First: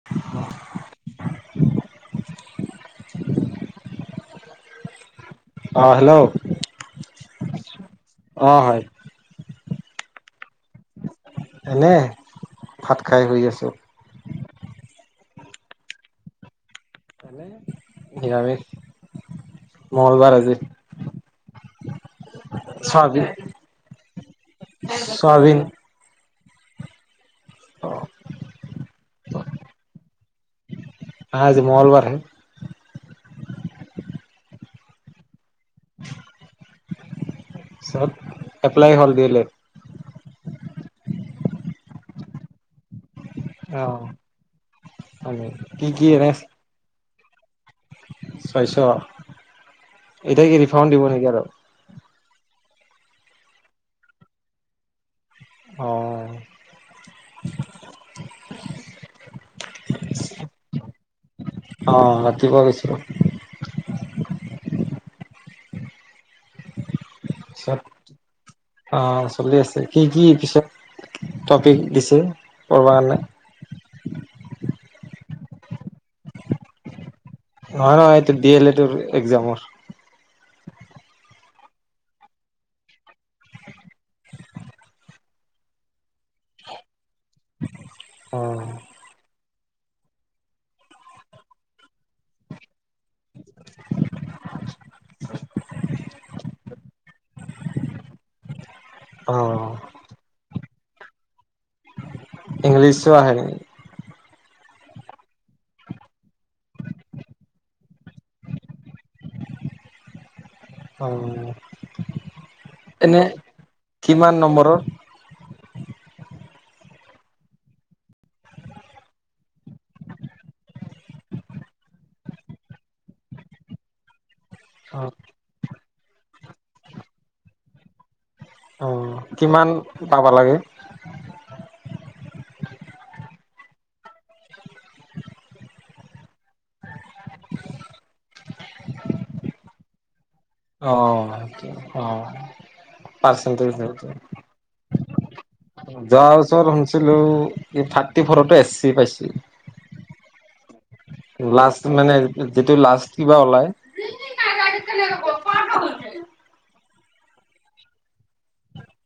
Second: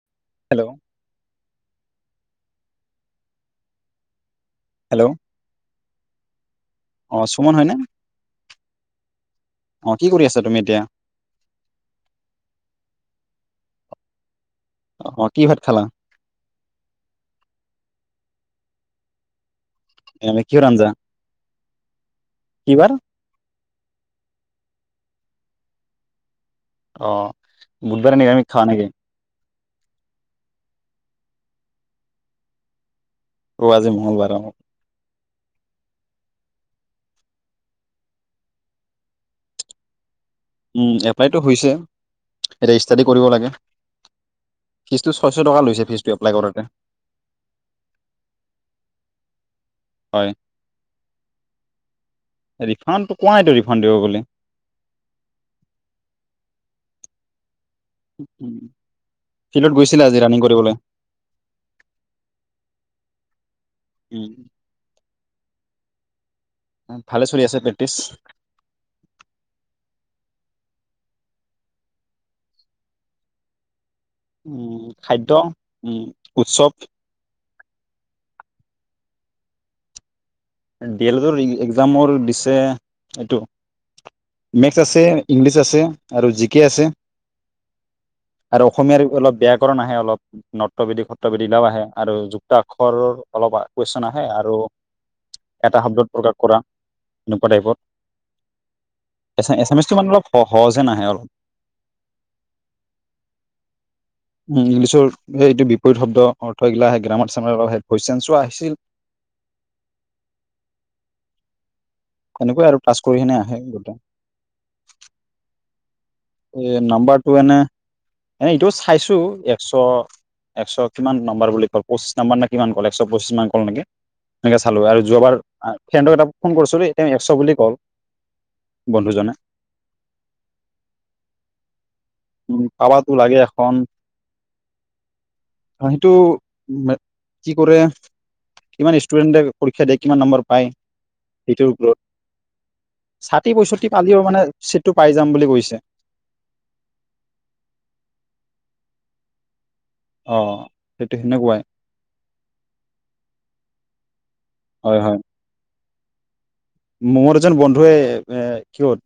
[unintelligible] Hello, hello, অ', hello, অ', সুমন হয়নে? অ', হয়। অ', কি কৰি আছা তুমি এতিয়া? এনে ভাত খাই শুই আছো। অ', কি ভাত খালা? [unintelligible] নিৰামিষ মংগলবাৰ এনে আজি, কিহৰ আঞ্জা কি বাৰ চয়াবিন চয়াবিন। অ', বুধবাৰে নিৰামিষ খাওঁ নেকি? আহ', আজি মঙলবাৰহে অ', আজি মঙলবাৰ অ, [unintelligible] চ'ব এপ্লাই হ'ল দি এ লেদ উম', এপ্লাইতটো হৈছে। এতিয়া ষ্টাডিৰ কৰিব লাগে। অ ফিজটো আমি ছয়শ টকা লৈছে। ফিজটো এপ্লাই কৰোতে। ছয়শ হয় এতিয়া কি ৰিফ্ৰাণ্ড দিব নেকি আৰু ৰিফ্ৰাণ্ডটো কোৱা নাইটো ৰিফ্ৰাণ্ড দিব বুলি। অহ', ফিল্ডত গৈছিলা। আজি ৰানিং কৰিবলৈ। অ', ৰাতিপুৱা গৈছোঁ। উম', ভালে চলি আছে পিছত প্ৰেক্টিচ? অ', চলি আছে। কি কি পিছত টপিক দিছে, কৰবা কাৰণে উম', খাদ্য উম, উৎসৱ। নহয়, নহয়। এইটো ডি এল এডৰ এক্সমৰ। ডি এ লেড এক্সামৰ দিছে এইটো। মেকছ আছে, ইংলিছ আছে, আৰু জি কে আছে। অ আৰু অসমীয়াৰ অলপ ব্যয়াকৰণ আহে অলপ। নট্ৰবেদি সত্ৰবিদিলাও আহে আৰু যুক্ত আখৰৰ অলপ কুৱেশ্যন আহে আৰু [unintelligible] এটা শব্দত প্ৰকাশ কৰা, এনেকুৱা টাইপত, অ এচ এছামিচটো মানে অলপ, অ' সহজে নাহে অলপ। ইংলিছো আহে নেকি? উম, ইংলিছৰ সেই এইটো বিপৰীত শব্দ অৰ্থ এইগিলা আহে গ্ৰামাৰ চামাৰ আহে, ভইচেঞ্চচো আহিছিল। হয়। তেনেকই আৰু পাছ কৰি কেনে আহে গোটেই। কিমান নম্বৰৰ। এই নাম্বাৰটো এনে এনে এইটো চাইছোঁ একশ, একশ কিমান নম্বাৰ বুলি ক'লে, পঁচিশ নাম্বাৰ নে কিমান ক'লে একশ পঁচিশ মান ক'লে নেকি? এনেকে চালোঁ আৰু অ', যোৱাবাৰ ফ্ৰেণ্ডক এটা ফোন কৰিছোঁ, তেওঁ একশ বুলি কল। উম, বন্ধুজনে কিমান পাবা লাগে? উম, পাবাতো লাগে এখন, মানুহটো মে কি কৰে। কিমান ষ্টুডেণ্টে পৰীক্ষা দিয়ে কিমান নম্বৰ, পায় অহ' অ' চাঠি পাৰ্চেন্টেজ পয়ছষ্ঠি পালিও মানে চিটটো পাই যাম বুলি কৈছে। যোৱা বছৰত শুনিছিলোঁ থ্ৰাটি ফৰতো এছ চি পাইছিল। অ' সেইটো সেনেকুৱাই লাষ্ট মানে যিটো লাষ্ট কিবা ওলাই, হয়, হয়। মোৰ এজন বন্ধুৱে এ কিয়ত,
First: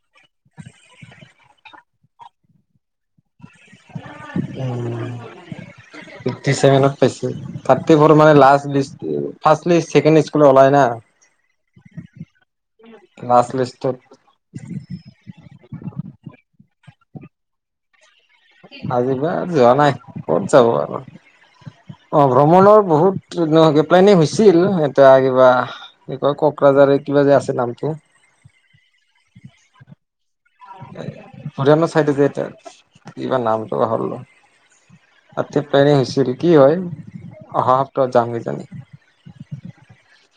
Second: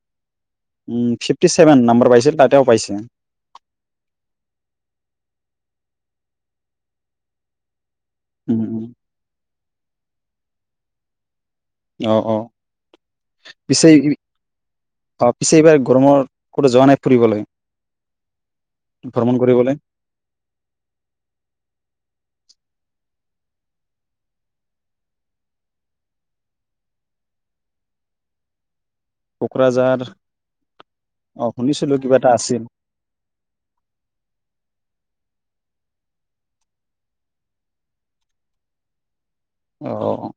উম, ফ্ৰিফটি ছেভেন নাম্বৰ পাইছিল তাতেও পাইছে। উম। ফ্ৰিফটি ছেভেনত পাইছে, থ্ৰাটি ফৰৰ মানে উম লাষ্ট উম list, first list, second list খনো ওলাই না। অ' অ' লাষ্ট পিছে লিষ্টত এইখি, অ' পিছে এইবাৰ গৰমৰ ক'তো যোৱা নাই ফুৰিবলৈ। আজি ব ভ্ৰমণ যোৱা কৰিবলৈ নাই ক'ত যাব আৰু, অ ভ্ৰমণৰ বহুত গ প্লেনিং হৈছিল এটায়া কিবা এই কয় ককৰাজাৰে কিবা যে আছে নামটো। কোকৰাঝাৰ অ শুনিছিলো কিবা এটা আছিল। কিবাৰ নাম তকা হল, ত পেনে হৈছিল কি হয় অহা সপ্তাহত যামগেইজানি, অ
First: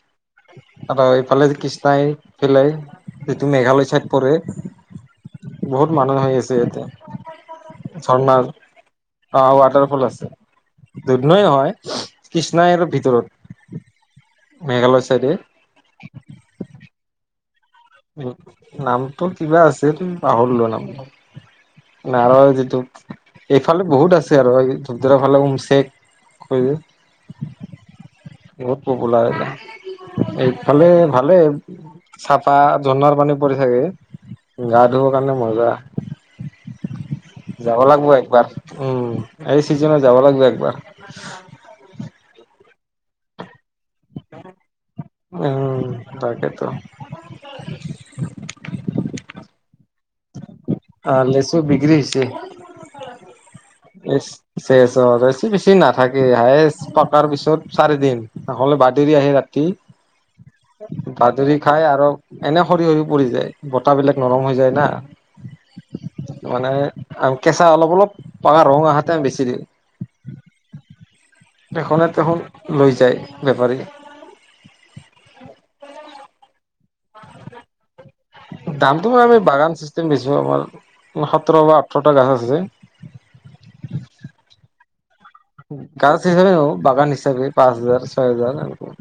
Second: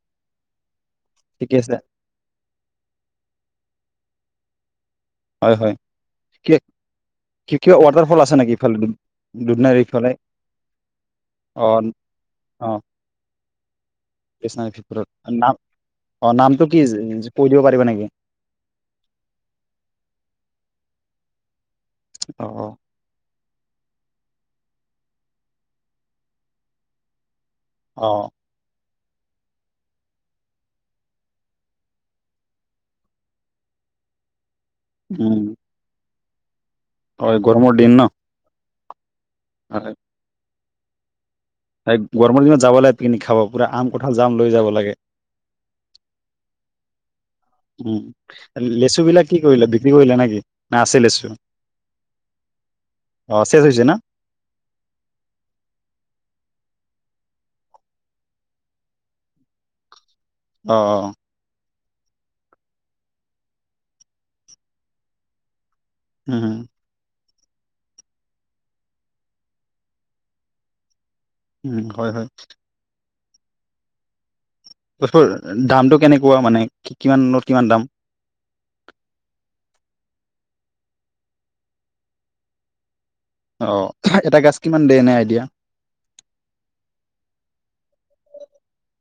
আৰু এইফালে ঠিকে আছে কৃষ্ণাই পেলাই যিটো মেঘালয় চাইদ পৰে। হয় হয় বহুত মানুহ হৈ কিবা আছে ইয়াতে। কিবা ৱাটাৰফল আছে ঝৰ্ণাৰ নেকি ইফালে দু অ দুধনৈৰ ৱাটাৰ ফল ইফালে আছে। দুধ নৈ হয় অ', কৃষ্ণাইৰ আৰু ভিতৰত। কৃষ্ণাইৰ মেঘালয় ভিতৰত চাইডে অ নাম অ নামটো কি কৈ দিব পাৰিবা নেকি? নামটো কিবা আছিল পাহৰলোৱা নাম। অ নাহৰৰ অ যিতু, এইফালে বহুত আছে আৰু এই ধূপধাৰা ফালে উওমশেক ক, অ বহুত পপুলাৰ এয়া এইফালে ভালে চা, চাহ ঝণাৰ পানী পৰি থাগে গা ধুব উম কাৰণে মজা। হয় গৰমৰ যাব দিন ন লাগিব একবাৰ, উম। এই চিজনত হয় যাব লাগিব একবাৰ। গৰমৰ দিনত যাব লাগে পিকনিক খাব পুৰা আম কঠাল জাম লৈ যাব লাগে। উম তাকেতো উ লেচু বিলাক কি কৰিলে বিক্ৰী কৰিলা নেকি? না আছে আহ লেচু? বিক্ৰী অ শেষ হৈছে ন? চেচ চেচ অ, লেচু বেছি বেছি নাথাকে হায়েচ পকাৰ পিছত চাৰি দিন। নহ'লে বাদেৰি আহে ৰাতি। অ অ। বাদৰি খাই আৰু এনে সৰি সৰি পৰি যায় বতাবিলাক নৰম হৈ যায় না। উম হুম মানে আ কেঁচা অলপ অলপ পা ৰং আহাতে বেছি দিওঁ। উম তেখনে হয় হয় তেখোন লৈ যায় বেপাৰী। বস্তুৰ দামটো কেনেকুৱা মানে, কি কিমানত কিমান দাম? দামটো মান আমি বাগান চিষ্টেম দিছো আমাৰ সোতৰ বা আঠৰটা গাছ আছে। অ এটা গাছ কিমান দেই এনে আইডিয়া। গাছ হিচাপে ন বাগান হিচাপে পাঁচ হাজাৰ ছয় হাজাৰ এনেকুৱা।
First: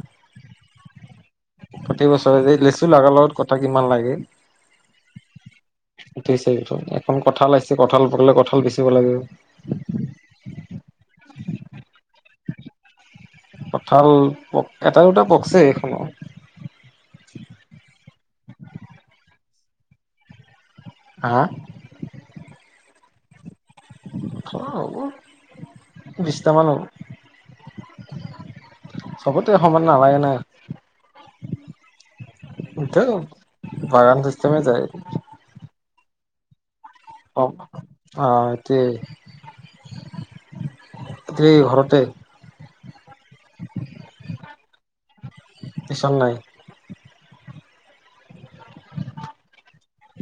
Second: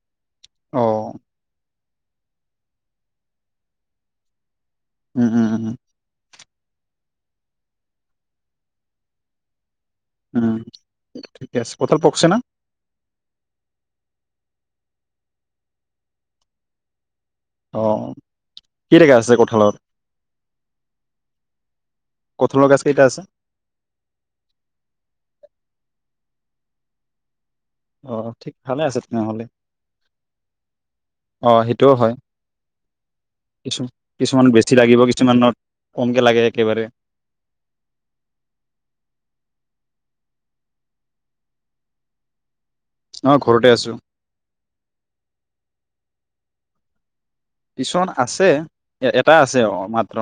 অ। প্ৰতি বছৰ লেচু লগাৰ লগত কথা কিমান লাগিল। উম-উম-উম-উম। উঠিছে [unintelligible] এখন কঁঠাল আহিছে কঁঠাল পকিলে কঁঠাল বেচিব লাগিব। উ ঠিকে আছে, কঁঠাল পকচে না? কঁঠাল পক এটা দুটা পকছে এইখন। অ কিটা গাছ আছে কঁঠালৰ? হা? কঁঠালৰ গছ কেইটা আছে? খোৱাব হ'ব, বিছটামান হ'ব। আহ ঠিক ভালে আছে তেনেহ'লে। চবতে সমান নালাগে না অ সেইটোও হয় এতিয়া কিছু বাগান কিছুমানত চিষ্টেমে বেছি যায় লাগিব কিছুমানত কমকে লাগে একেবাৰে। অ অ [unintelligible] ঘৰতে। অহ ঘৰতে আছো। টিউশন নাই? টিউশ্যন আছে, এটা আছে মাত্ৰ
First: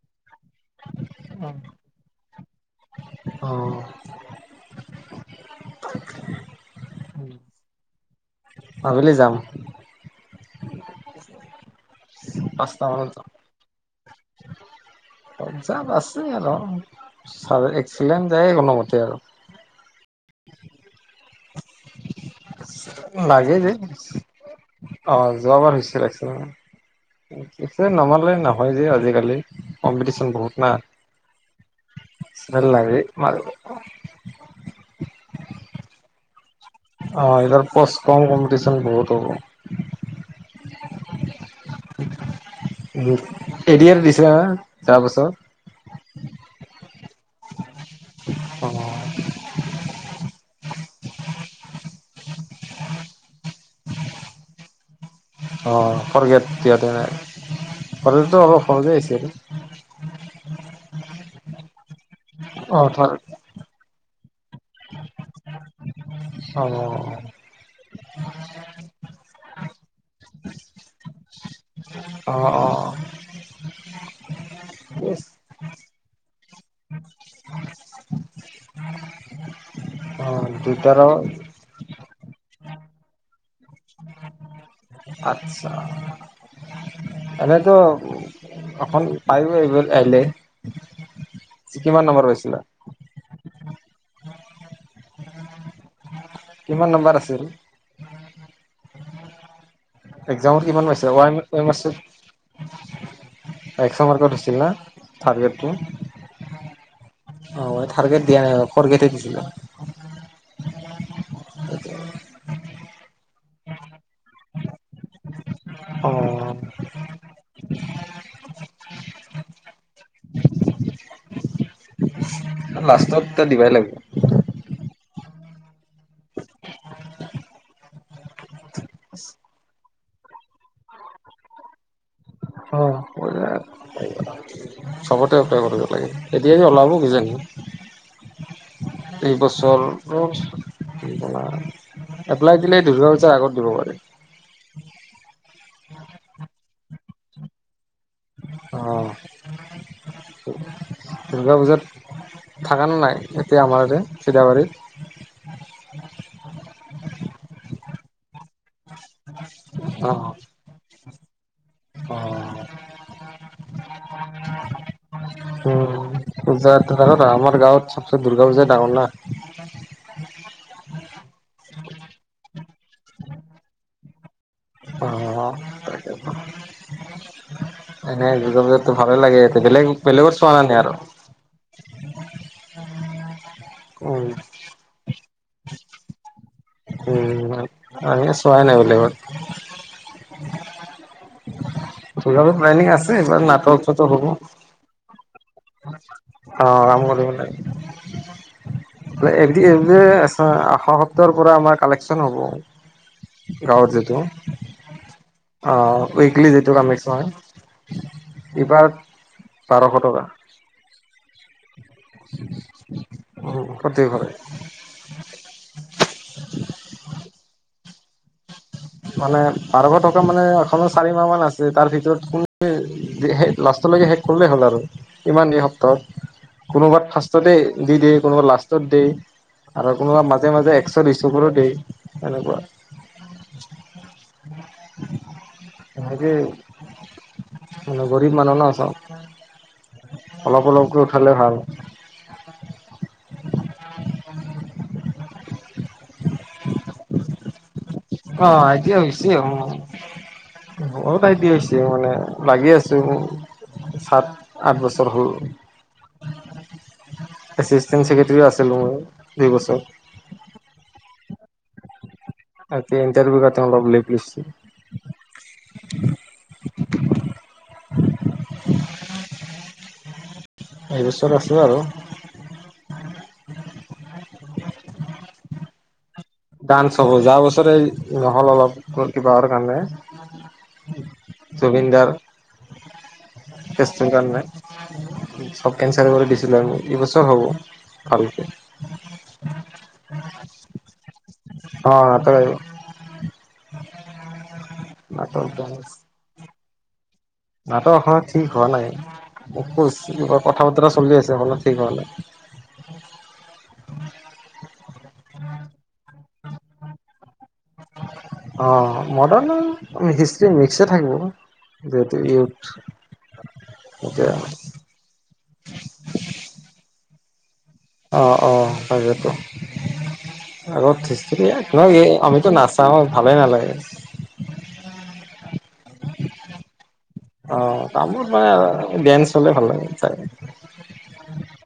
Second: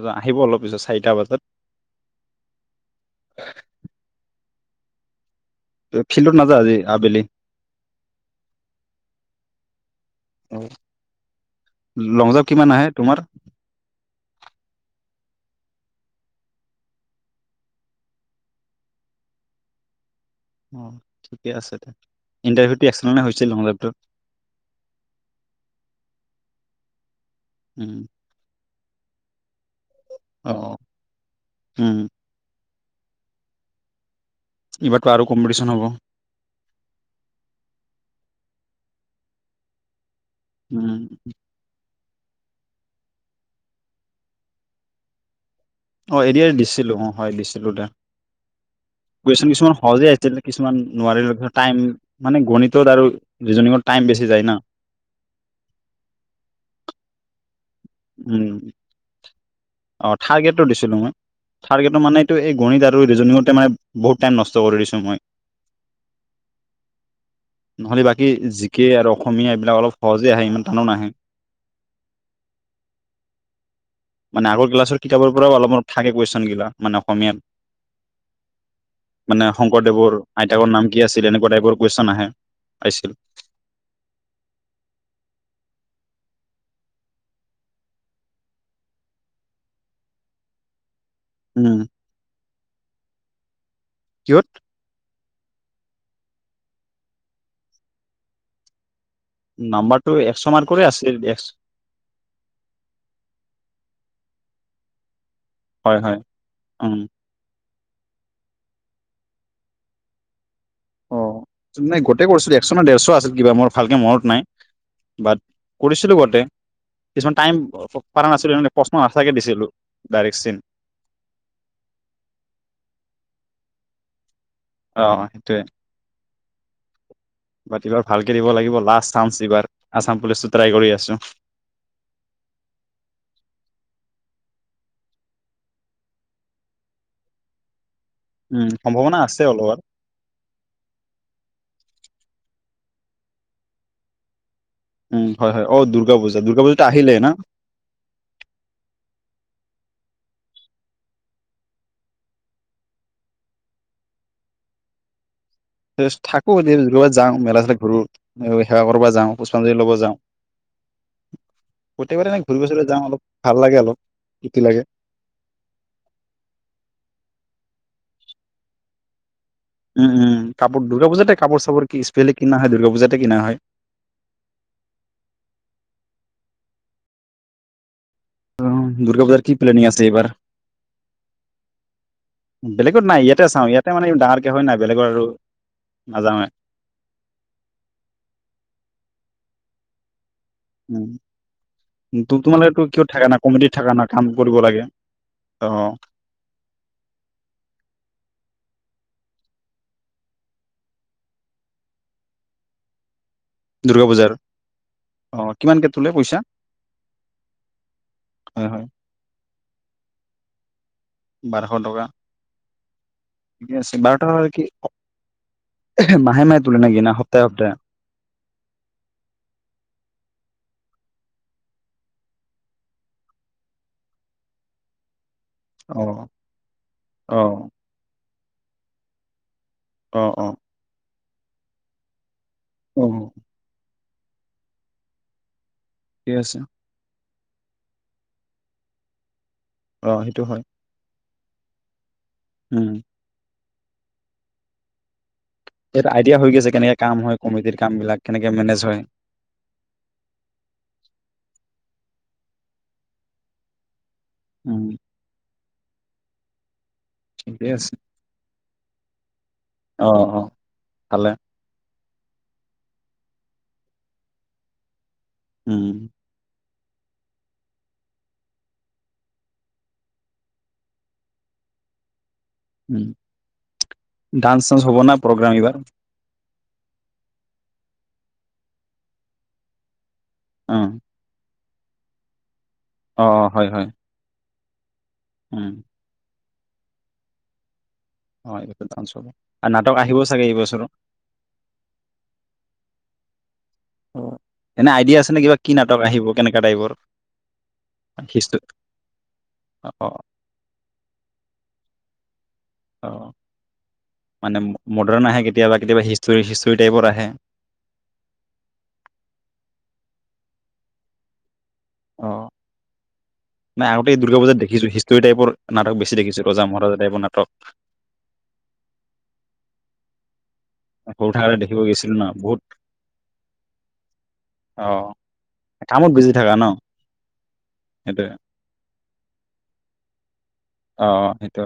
এজন অলপ পিছত চাৰিটা বজাত। অ। ফিল্ডত নাযায় আজি আবেলি? অ আবেলি যাম। লংজাম্প কিমান পাঁচটা আহে মানত তোমাৰ? লংজাম্প আছে আৰু, ছা এক্সিডেণ্ট যায় কোনোমতে আৰু। অ ঠিকে আছে দে, ইণ্টাৰভিউটো এক্সিলেণ্ট হৈছিল লাগে যে লংজাম্পটোত? অ যোৱাবাৰ হৈছিল এক্সিলেণ্ট, এতিয়া নমাৰিলে নহ হয় যে আজিকালি কম্পিটিশ্যন বহুত না। অ', উম, [unintelligible] এইবাৰতো আৰু কম্পিটিশন হ'ব। অ এইহতৰ পষ্ট ক'ম কম্পিটিচন বহুত হ'ব। উম। উম এ ডি আৰ দিছিলা না যোৱা বছৰ? অ' এ' ডি আৰ অ' দিছিলো হয় দিছিলো দে অ'অ কোৱেশ্যন কিছুমান সহজে আহিছিল, কিছুমান নোৱাৰিলো টাইম মানে গণিতত আৰু ৰিজইনীঙৰ টাইম বেছি যায় না অ' ফ'ৰ্টগ্ৰেড দিয়তেনে ফ'ৰ্টগ্ৰডৰটো উম, অলপ সহজে আহিছে আৰু অ' থাৰ্ড গ্ৰেডটো দিছিলো মই, থাৰ্ড গ্ৰেডত মানে এইটো এই অ গণিত আৰু থাৰ ৰিজইনীঙতে মানে বহুত টাইম নষ্ট কৰি দিছো মই অ'অ‌ নহলে বাকী জি কে আৰু অসমীয়া এইবিলাক অলপ সহজে আহে, ইমান টানো নাহে অ', অ' মানে আগৰ ক্লাছৰ কিতাপৰ পৰাওঁ অলপ থাকে কুৱেশ্যন বিলাক, মানে অসমীয়াত মানে শংকৰদেৱৰ অ আইতাকৰ নাম দুটাৰ কি আছিল এনেকুৱা টাইপৰ কুৱেশ্যন আহিছিল উ আচ্ছা এনেতো অখন পায়ো এইব আহিলে উম, কিমান নম্বৰ পাইছিলা কিহ'ত কিমান নম্বাৰ আছি নাম্বাৰটো একশ মাৰ্কৰে আছিল ম আছে একশ মাৰ্কৰ আছিল না থাৰ্ড গ্ৰেড টো হয়, হয় উম অ' মই থাৰ্ড গ্ৰেড দিয়া নাই, ফ'ৰ্ট গ্ৰেড দিছিলো অ' নাই গোটেই কৰিছিলো একশ নে ডেৰশ আছিল কিবা মোৰ ভালকে মনত নাই বাট অ কৰিছিলো গোটেই কিছুমান টাইম প পৰা নাছিলো, প্ৰশ্ন নাথাকে দিছিলোঁ ডাইৰেক্ট চেম উ লাষ্টত এটা দিবই লাগিব অ', অ' সেইটোৱেই এইবাৰ ভালকে দিব লাগিব লাষ্ট চান্স এইবাৰ, আচাম পুলিচো ট্ৰাই কৰি আছো অ' ব চবতে ট্ৰাই কৰিব লাগে, এতিয়া ওলাব কিজানি উম, সম্ভাৱনা আছে অলপমান এইবছৰ এপ্লাই দিলে দুৰ্গা পূজাৰ আগত দিব পাৰে উম হয় হয় অ দুৰ্গা পূজা দুৰ্গা পূজাটো আহিলে না আহ দুৰ্গা পূজাত থাকা নে নাই এতিয়া আমাৰতে চিদাবাৰীত থাকো যাওঁ মেলা ছেলা ঘূৰো সেৱা কৰিব যাওঁ পুষ্পাঞ্জলী লব অ যাওঁ প্ৰত্যেকবাৰে এনে অ ঘূৰিব চূৰিব যাওঁ অলপ ভাল লাগে অলপ ফূৰ্তি লাগে উ পূজাত আমাৰ গাঁৱত চবচে দুৰ্গা পূজা ডাঙৰ না উম উম কাপোৰ দুৰ্গা পূজাতে কাপোৰ চাপোৰ কি স্পেচেলি কিনা হয় দুৰ্গা পূজাতে কিনা হয় অ তাকে এনেই দুৰ্গা অ' পুজাততো ভালে দুৰ্গা লাগে পূজাৰ কি ইতে প্লেনিং বেলেগ আছে এইবাৰ বেলেগত চোৱা নাই আৰু বেলেগত নাই ইয়াতে চাও ইয়াতে মানে উম, ডাঙৰকে হয় নাই বেলেগৰ আৰু নাযাওএ উম আমিও চোৱাই নাই বেলেগত উম, দুৰ্গা পূজাৰ তোমালোকেটো প্লেনিং কিহত আছে থাকা না এইবাৰ কমিটিত নাটক থাকা না চাটক কাম হ'ব কৰিব লাগে। অ অ', কাম কৰিব লাগে। [unintelligible] আহা সপ্তাহৰ পৰা আমাৰ কালেকশ্যন হ'ব। গাঁৱত দুৰ্গা যিহেতু। পূজাৰ অ কিমানকে অ', তোলে পইচা উইকলি যিটো [unintelligible] হয় হয় এইবাৰ বাৰশ টকা। বাৰশ টকা। [inaudible] ঠিকে আছে প্ৰতি বাৰশ ঘৰে টকা কি মাহে মাহে তোলে নেকি না সপ্তাহে সপ্তাহে? মানে বাৰশ টকা মানে কমেও চাৰি মাহ মান আছে তাৰ ভিতৰত কোন লাষ্টলৈকে শেষ কৰিলে হ'ল আৰু কিমান দিয়ে হক। অ ত' কোনোবাত অ ফাৰ্ষ্টতে দি দিয়ে কোনোবা লাষ্টত দিয়ে। আৰু অ কোনোবা অ মাজে মাজে একশ দুইশ কৰি দিয়ে তেনেকুৱা। উম। [inaudible] মানে ঠিকে আছে গৰীব মানুহ ন চব অ সেইটো হয় অলপ অলপকৈ উঠালে ভাল। উম। ইয়াত আইডিয়া হৈ গৈছে কেনেকে কাম হয় কমিটিৰ কামবিলাক অ কেনেকে মেনেজ হয়। [inaudible] বহুত আইডিয়া হৈছে মানে লাগি আছো মোৰ সাত উম আঠ বছৰ হ'ল। ঠিকে আছে এচিষ্টেণ্ট ছেক্ৰেটাৰীও আছিলো মই দুইবছৰ। অ', অ', ভালে। [inaudible] উম। [inaudible] এইবছৰ আছো আৰু। উম, ডান্স চান্স হ'ব না প্ৰগ্ৰাম এইবাৰ? ডান্স হ'ব যোৱা বছৰে নহ'ল অলপ কিবাহৰ কাৰণে। অ জুবিন দাৰ অ হয় হয় কেচটোৰ কাৰণে উম চব কে কেঞ্চেল কৰি দিছিলো আমি এইবছৰ হ'ব ভাল। [unintelligible] আৰু নাটক আহিব চাগে এইবছৰো। অ' নাটক আহিব। অ', এনে আইডিয়া আছে নে নাটক কিবা কি নাটক আহিব কেনেকুৱা টাইপৰ? নাটকখনৰ ঠিক হিষ্ট হোৱা নাই মোক অ কৈছে কথা বতৰা চলি আছে হ'লেও ঠিক হোৱা নাই। অ', মানে মডাৰ্ণ আহে কেতিয়াবা কেতিয়াবা হিষ্টৰী চিষ্টৰী টাইপৰ আহে। অ', মডাৰ্ণ আৰু হিষ্ট্ৰি মিক্সয়ে থাকিব। যিহেতু অ', ইউথ নাই আগতে এতিয়া দুৰ্গা পূজাত দেখিছোঁ হিষ্টৰী টাইপৰ নাটক বেছি দেখিছো ৰজা মহাৰজ টাইপৰ নাটক। অ', অ', তাকেতো। আগত সৰু হিষ্ট্রি থাকোতে দেখিব এই গৈছিলো ন আমিতো বহুত নাচাওঁ ভালে নালাগে। অ', কামত বিজি থাকা ন? অ', কামত সেইটোৱে মানে ডেন্স হ'লে ভাল লাগে চাই। অ', অ', সেইটো।